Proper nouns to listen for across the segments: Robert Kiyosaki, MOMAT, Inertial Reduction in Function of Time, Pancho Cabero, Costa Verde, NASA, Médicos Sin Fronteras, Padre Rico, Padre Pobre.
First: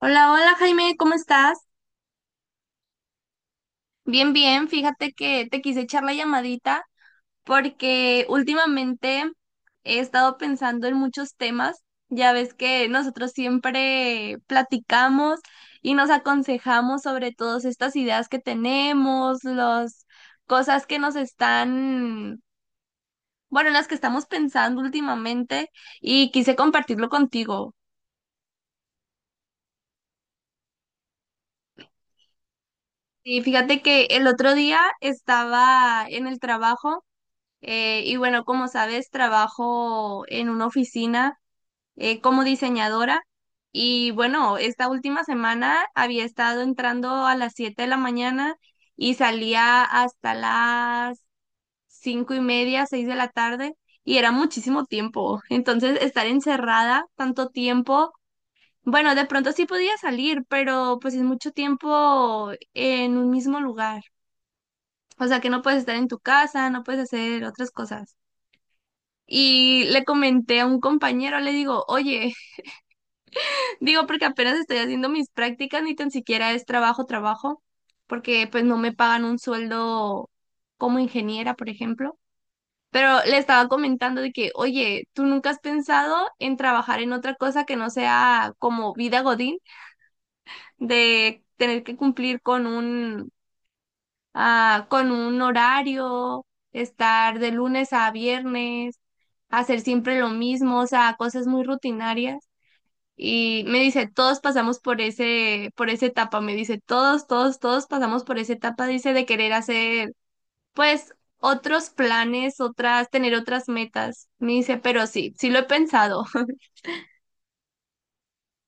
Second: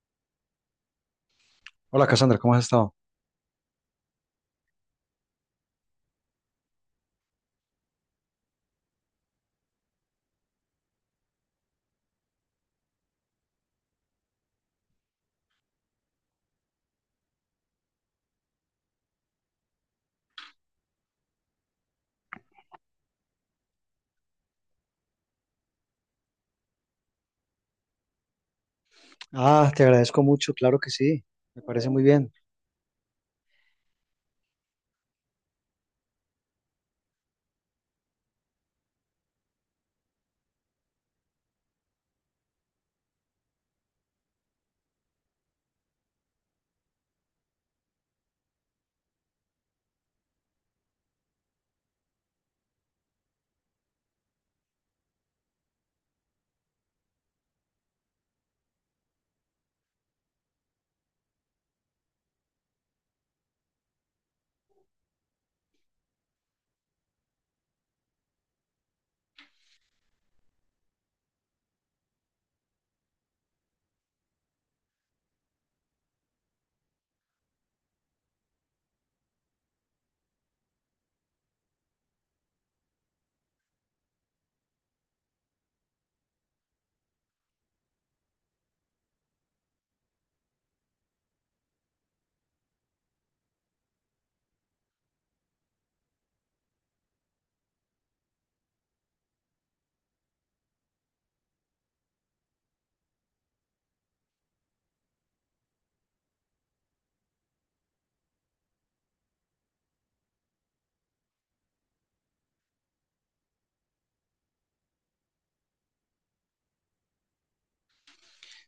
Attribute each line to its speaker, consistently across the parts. Speaker 1: Hola, hola Jaime, ¿cómo estás?
Speaker 2: Hola Cassandra, ¿cómo has estado?
Speaker 1: Bien, bien, fíjate que te quise echar la llamadita porque últimamente he estado pensando en muchos temas. Ya ves que nosotros siempre platicamos y nos aconsejamos sobre todas estas ideas que tenemos, las cosas que nos están, bueno, en las que estamos pensando últimamente y quise compartirlo contigo.
Speaker 2: Ah, te agradezco mucho, claro que sí, me parece muy bien.
Speaker 1: Y fíjate que el otro día estaba en el trabajo. Y bueno, como sabes, trabajo en una oficina como diseñadora. Y bueno, esta última semana había estado entrando a las 7 de la mañana y salía hasta las 5 y media, 6 de la tarde. Y era muchísimo tiempo. Entonces, estar encerrada tanto tiempo, bueno, de pronto sí podía salir, pero pues es mucho tiempo en un mismo lugar. O sea que no puedes estar en tu casa, no puedes hacer otras cosas. Y le comenté a un compañero, le digo, oye, digo porque apenas estoy haciendo mis prácticas, ni tan siquiera es trabajo, trabajo, porque pues no me pagan un sueldo como ingeniera, por ejemplo. Pero le estaba comentando de que, oye, ¿tú nunca has pensado en trabajar en otra cosa que no sea como vida godín, de tener que cumplir con un, ah, con un horario, estar de lunes a viernes, hacer siempre lo mismo, o sea, cosas muy rutinarias? Y me dice, todos pasamos por ese, por esa etapa, me dice, todos, todos, todos pasamos por esa etapa, dice, de querer hacer, pues, otros planes, otras, tener otras metas. Me dice, pero sí, sí lo he pensado.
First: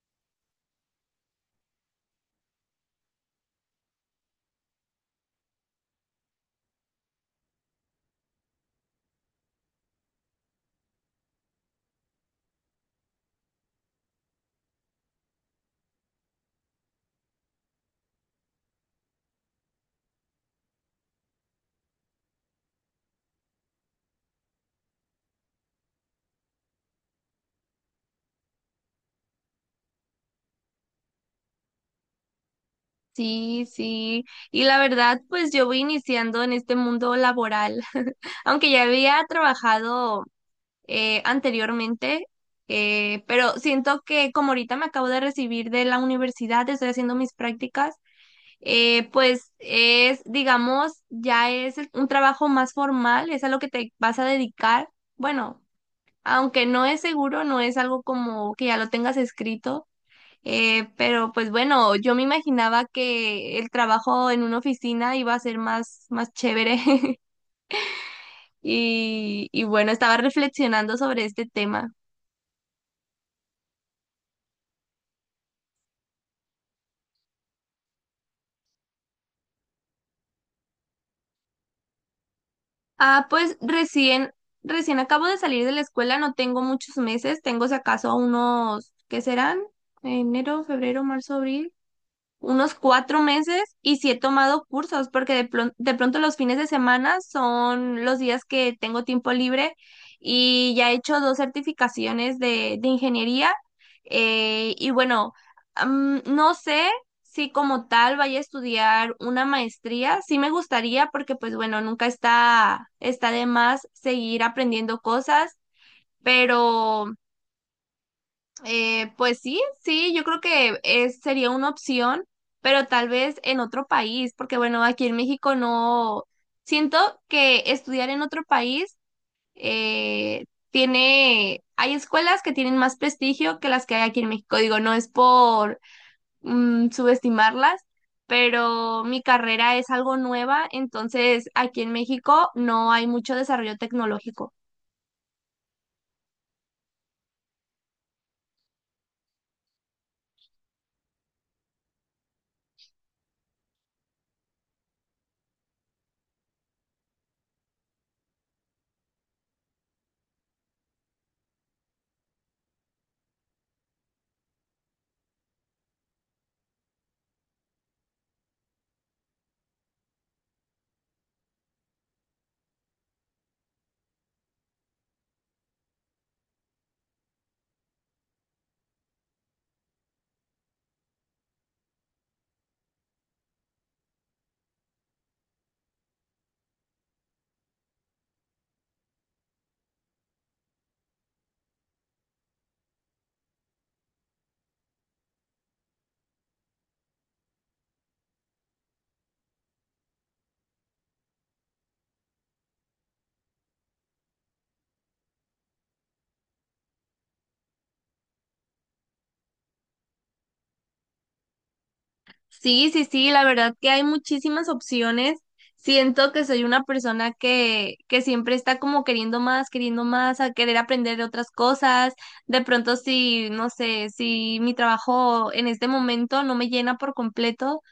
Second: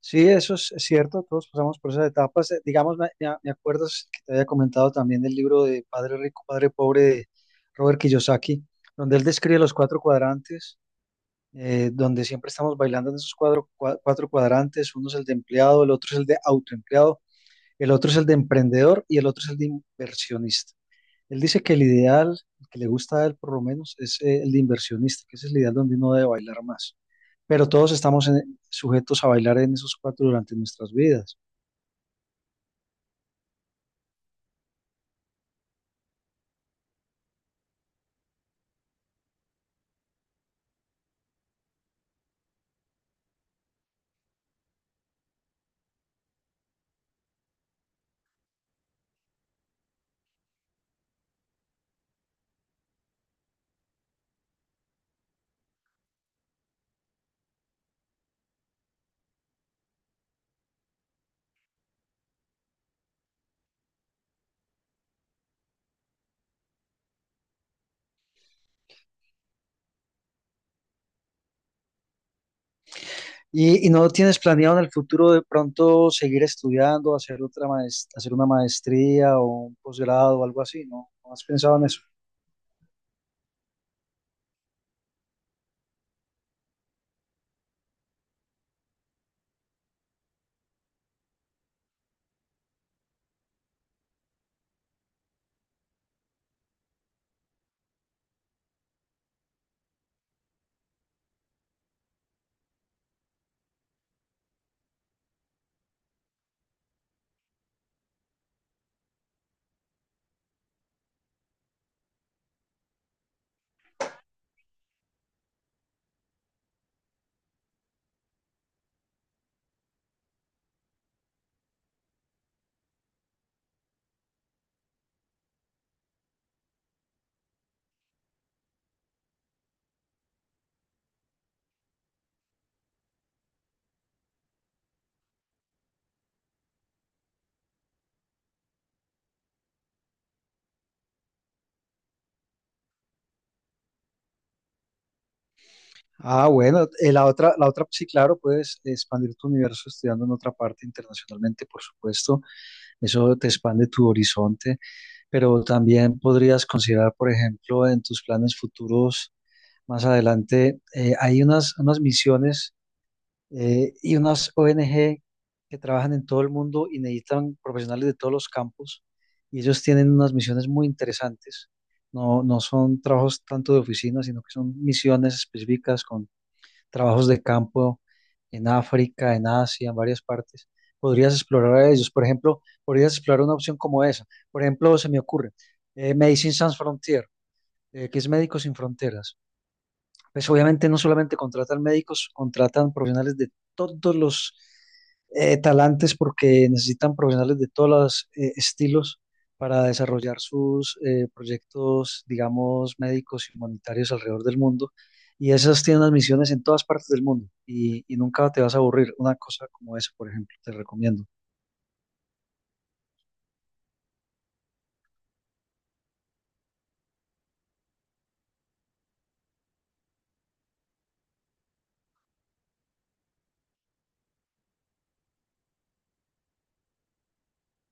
Speaker 2: Sí, eso es cierto, todos pasamos por esas etapas. Digamos, me acuerdas que te había comentado también del libro de Padre Rico, Padre Pobre de Robert Kiyosaki, donde él describe los cuatro cuadrantes, donde siempre estamos bailando en esos cuatro cuadrantes. Uno es el de empleado, el otro es el de autoempleado, el otro es el de emprendedor y el otro es el de inversionista. Él dice que el ideal, el que le gusta a él por lo menos, es el de inversionista, que ese es el ideal donde uno debe bailar más. Pero todos estamos sujetos a bailar en esos cuatro durante nuestras vidas.
Speaker 1: Sí, sí. Y la verdad, pues yo voy iniciando en este mundo laboral, aunque ya había trabajado anteriormente, pero siento que como ahorita me acabo de recibir de la universidad, estoy haciendo mis prácticas. Pues es, digamos, ya es un trabajo más formal, es a lo que te vas a dedicar. Bueno, aunque no es seguro, no es algo como que ya lo tengas escrito, pero pues bueno, yo me imaginaba que el trabajo en una oficina iba a ser más, más chévere y bueno, estaba reflexionando sobre este tema.
Speaker 2: Y no tienes planeado en el futuro de pronto seguir estudiando, hacer otra hacer una maestría o un posgrado o algo así, ¿no? ¿No has pensado en eso?
Speaker 1: Ah, pues recién, recién acabo de salir de la escuela, no tengo muchos meses, tengo si acaso unos, ¿qué serán? Enero, febrero, marzo, abril, unos 4 meses y sí he tomado cursos porque de, de pronto los fines de semana son los días que tengo tiempo libre y ya he hecho dos certificaciones de ingeniería y bueno, no sé si como tal vaya a estudiar una maestría, sí me gustaría porque pues bueno, nunca está, está de más seguir aprendiendo cosas, pero... pues sí, sí, yo creo que es, sería una opción, pero tal vez en otro país, porque bueno, aquí en México no, siento que estudiar en otro país eh, tiene, hay escuelas que tienen más prestigio que las que hay aquí en México. Digo, no es por subestimarlas, pero mi carrera es algo nueva, entonces aquí en México no hay mucho desarrollo tecnológico.
Speaker 2: Ah, bueno, la otra, sí, claro, puedes expandir tu universo estudiando en otra parte internacionalmente, por supuesto. Eso te expande tu horizonte. Pero también podrías considerar, por ejemplo, en tus planes futuros más adelante, hay unas, unas misiones y unas ONG que trabajan en todo el mundo y necesitan profesionales de todos los campos y ellos tienen unas misiones muy interesantes. No, no son trabajos tanto de oficina, sino que son misiones específicas, trabajos de campo en África, en Asia, en varias partes. Podrías explorar a ellos. Por ejemplo, podrías explorar una opción como esa. Por ejemplo, se me ocurre Medicine Sans Frontier, que es Médicos Sin Fronteras. Pues obviamente no solamente contratan médicos, contratan profesionales de todos los talantes porque necesitan profesionales de todos los estilos para desarrollar sus proyectos, digamos, médicos y humanitarios alrededor del mundo. Y esas tienen unas misiones en todas partes del mundo y nunca te vas a aburrir. Una cosa como esa, por ejemplo, te recomiendo.
Speaker 1: Sí, sí, sí, la verdad que hay muchísimas opciones. Siento que soy una persona que siempre está como queriendo más, a querer aprender de otras cosas. De pronto, si, no sé, si mi trabajo en este momento no me llena por completo,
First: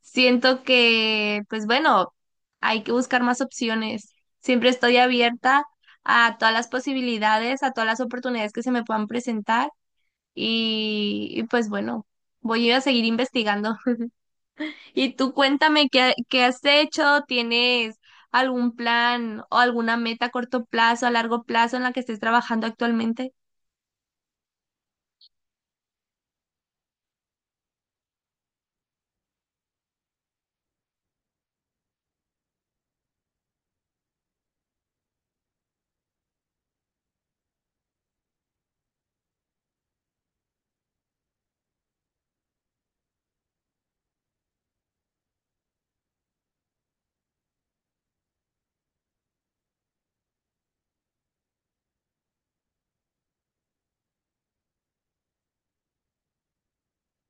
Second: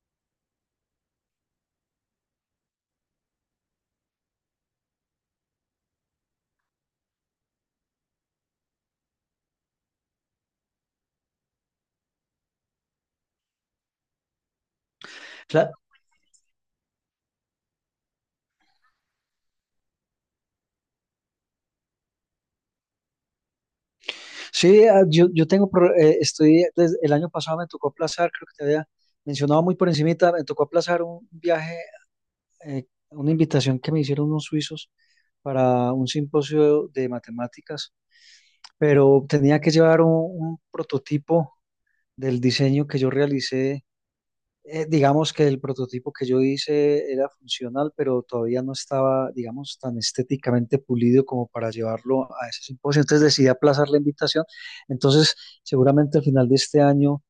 Speaker 1: siento que, pues bueno, hay que buscar más opciones. Siempre estoy abierta a todas las posibilidades, a todas las oportunidades que se me puedan presentar y pues bueno, voy a seguir investigando. Y tú
Speaker 2: Claro.
Speaker 1: cuéntame qué, qué has hecho, ¿tienes algún plan o alguna meta a corto plazo, a largo plazo en la que estés trabajando actualmente?
Speaker 2: Sí, yo, yo tengo, estoy, desde el año pasado me tocó aplazar, creo que te había mencionado muy por encimita, me tocó aplazar un viaje, una invitación que me hicieron unos suizos para un simposio de matemáticas, pero tenía que llevar un prototipo del diseño que yo realicé. Digamos que el prototipo que yo hice era funcional, pero todavía no estaba, digamos, tan estéticamente pulido como para llevarlo a ese simposio. Entonces decidí aplazar la invitación. Entonces, seguramente al final de este año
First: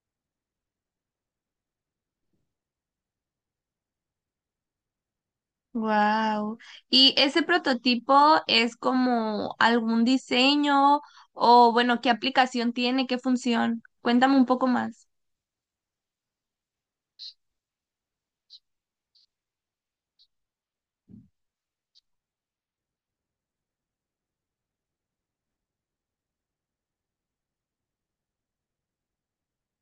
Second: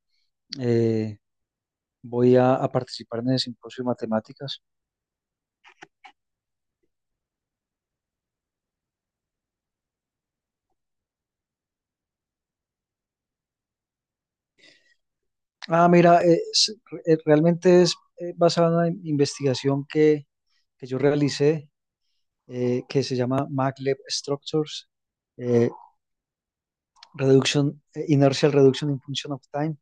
Speaker 2: eh, voy a participar en el simposio de matemáticas.
Speaker 1: Wow. ¿Y ese prototipo es como algún diseño o bueno, qué aplicación tiene, qué función? Cuéntame un poco más.
Speaker 2: Ah, mira, realmente es basada en una investigación que yo realicé, que se llama maglev Structures, eh, Reduction, Inertial Reduction in Function of Time.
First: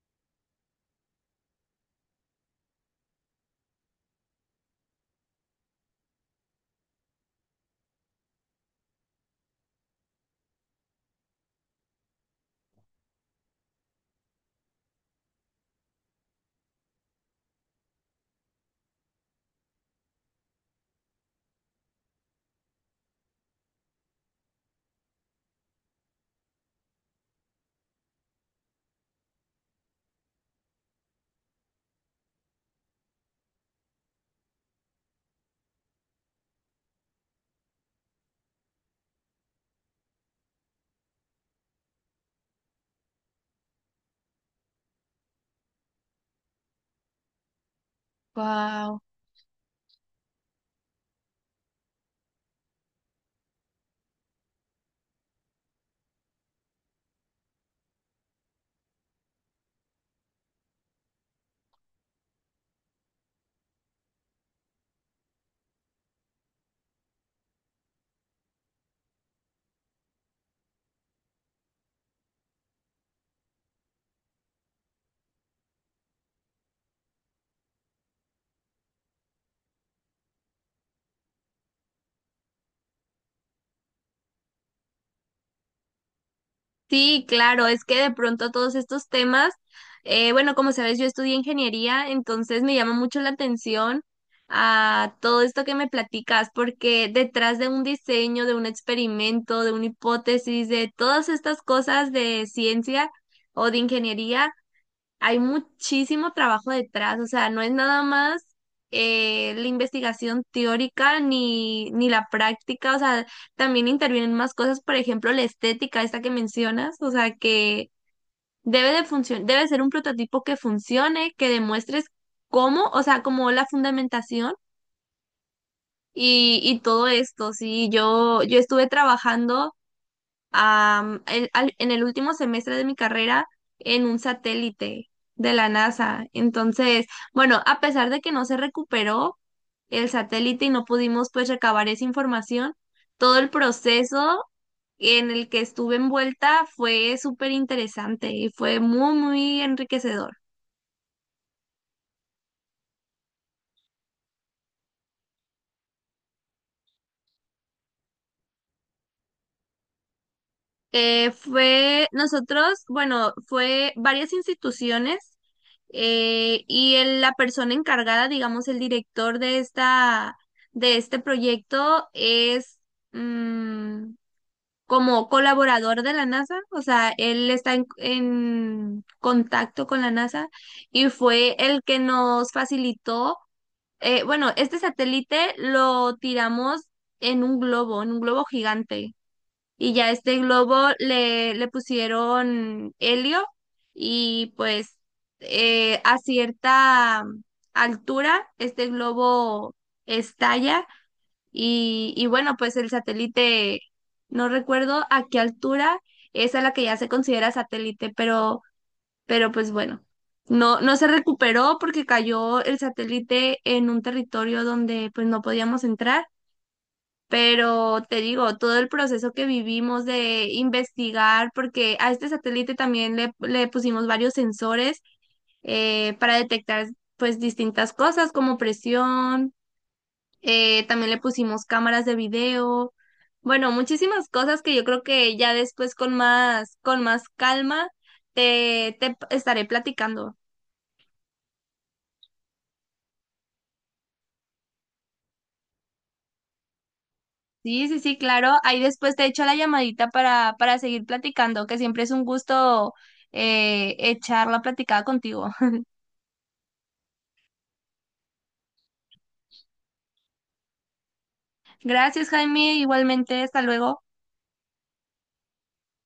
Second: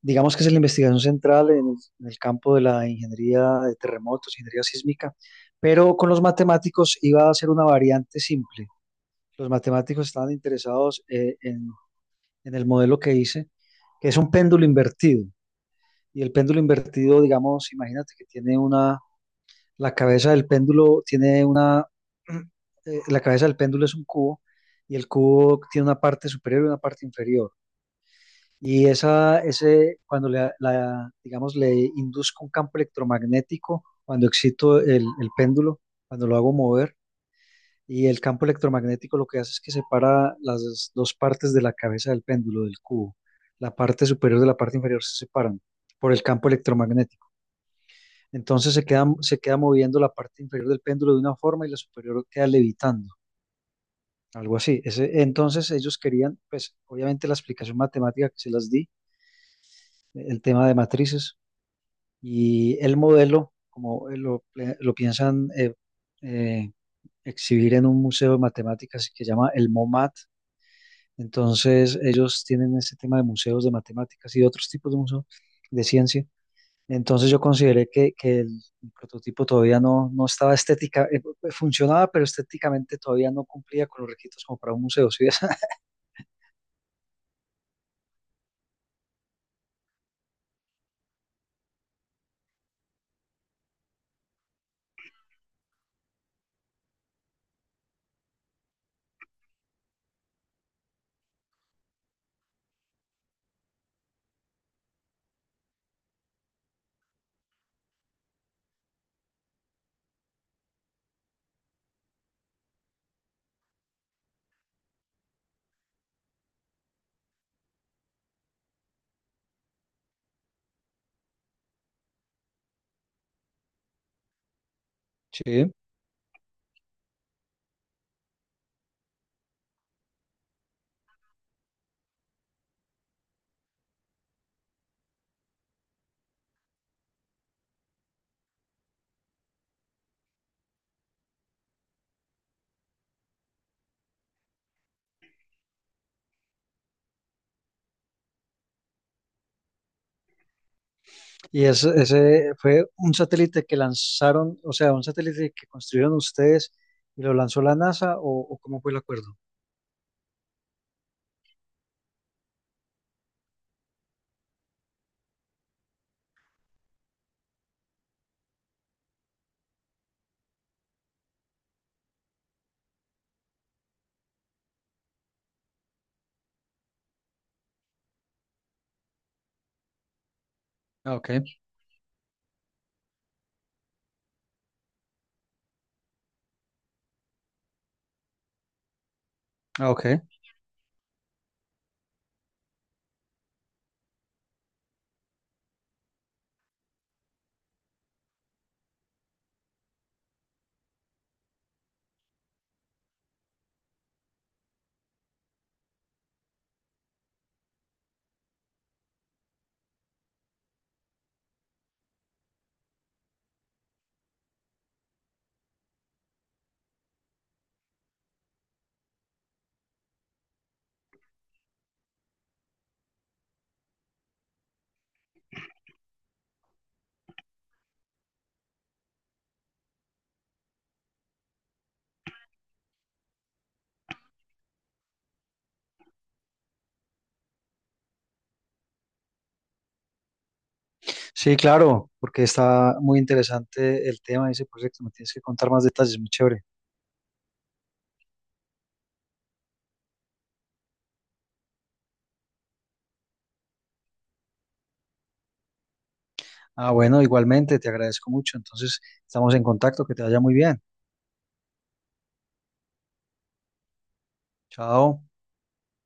Speaker 2: Digamos que es la investigación central en el campo de la ingeniería de terremotos, ingeniería sísmica, pero con los matemáticos iba a ser una variante simple. Los matemáticos estaban interesados en en el modelo que hice, que es un péndulo invertido. Y el péndulo invertido, digamos, imagínate que tiene una, la cabeza del péndulo tiene una, la cabeza del péndulo es un cubo y el cubo tiene una parte superior y una parte inferior. Y esa, ese, cuando le, la, digamos, le induzco un campo electromagnético, cuando excito el péndulo, cuando lo hago mover, y el campo electromagnético lo que hace es que separa las dos partes de la cabeza del péndulo, del cubo. La parte superior de la parte inferior se separan por el campo electromagnético. Entonces
Speaker 1: Wow.
Speaker 2: se queda moviendo la parte inferior del péndulo de una forma y la superior queda levitando, algo así. Entonces ellos querían, pues obviamente la explicación matemática que se las di, el tema de matrices y el modelo, como lo piensan eh, exhibir en un museo de matemáticas que se llama el MOMAT. Entonces ellos tienen ese tema de museos de matemáticas y de otros tipos de museos de ciencia. Entonces yo consideré que el prototipo todavía no, no estaba funcionaba, pero estéticamente todavía no cumplía con los requisitos como para un museo, ¿sí ves?
Speaker 1: Sí, claro, es que de pronto todos estos temas, bueno, como sabes, yo estudié ingeniería, entonces me llama mucho la atención a todo esto que me platicas, porque detrás de un diseño, de un experimento, de una hipótesis, de todas estas cosas de ciencia o de ingeniería, hay muchísimo trabajo detrás, o sea, no es nada más la investigación teórica ni, ni la práctica, o sea, también intervienen más cosas, por ejemplo, la estética, esta que mencionas, o sea, que debe de funcionar, debe ser un prototipo que funcione, que demuestres cómo, o sea, como la fundamentación
Speaker 2: Sí.
Speaker 1: y todo esto, sí, yo estuve trabajando en el último semestre de mi carrera en un satélite de la NASA. Entonces, bueno, a pesar de que no se recuperó el satélite y no pudimos pues recabar esa información, todo el proceso en el que estuve envuelta fue súper interesante y fue muy, muy enriquecedor.
Speaker 2: Y ese fue un satélite que lanzaron, o sea, un satélite que construyeron ustedes y lo lanzó la NASA, o cómo fue el acuerdo?
Speaker 1: Fue nosotros, bueno, fue varias instituciones. La persona encargada, digamos, el director de esta, de este proyecto es mm, como colaborador de la NASA, o sea, él está en contacto con la NASA y
Speaker 2: Ah, ok,
Speaker 1: fue el que nos facilitó, bueno, este satélite lo tiramos en un globo gigante.
Speaker 2: ah,
Speaker 1: Y ya
Speaker 2: ok.
Speaker 1: este globo le, le pusieron helio y pues a cierta altura este globo estalla y bueno, pues el satélite, no recuerdo a qué altura es a la que ya se considera satélite, pero pues bueno, no, no se recuperó porque cayó el satélite en un territorio donde pues no podíamos entrar, pero te digo, todo el proceso que vivimos de investigar, porque a este satélite también le pusimos varios sensores para detectar pues distintas cosas como presión, también le pusimos cámaras de video, bueno, muchísimas cosas que yo creo que ya después con más calma te, te estaré platicando.
Speaker 2: Sí, claro, porque está muy interesante el tema de ese proyecto, me tienes que contar más detalles, muy chévere.
Speaker 1: Sí, sí, sí, claro. Ahí después te echo la llamadita para seguir platicando, que siempre es un gusto echar la platicada contigo.
Speaker 2: Ah, bueno, igualmente, te agradezco mucho, entonces estamos en contacto, que te vaya muy bien.
Speaker 1: Gracias, Jaime. Igualmente, hasta luego.
Speaker 2: Chao.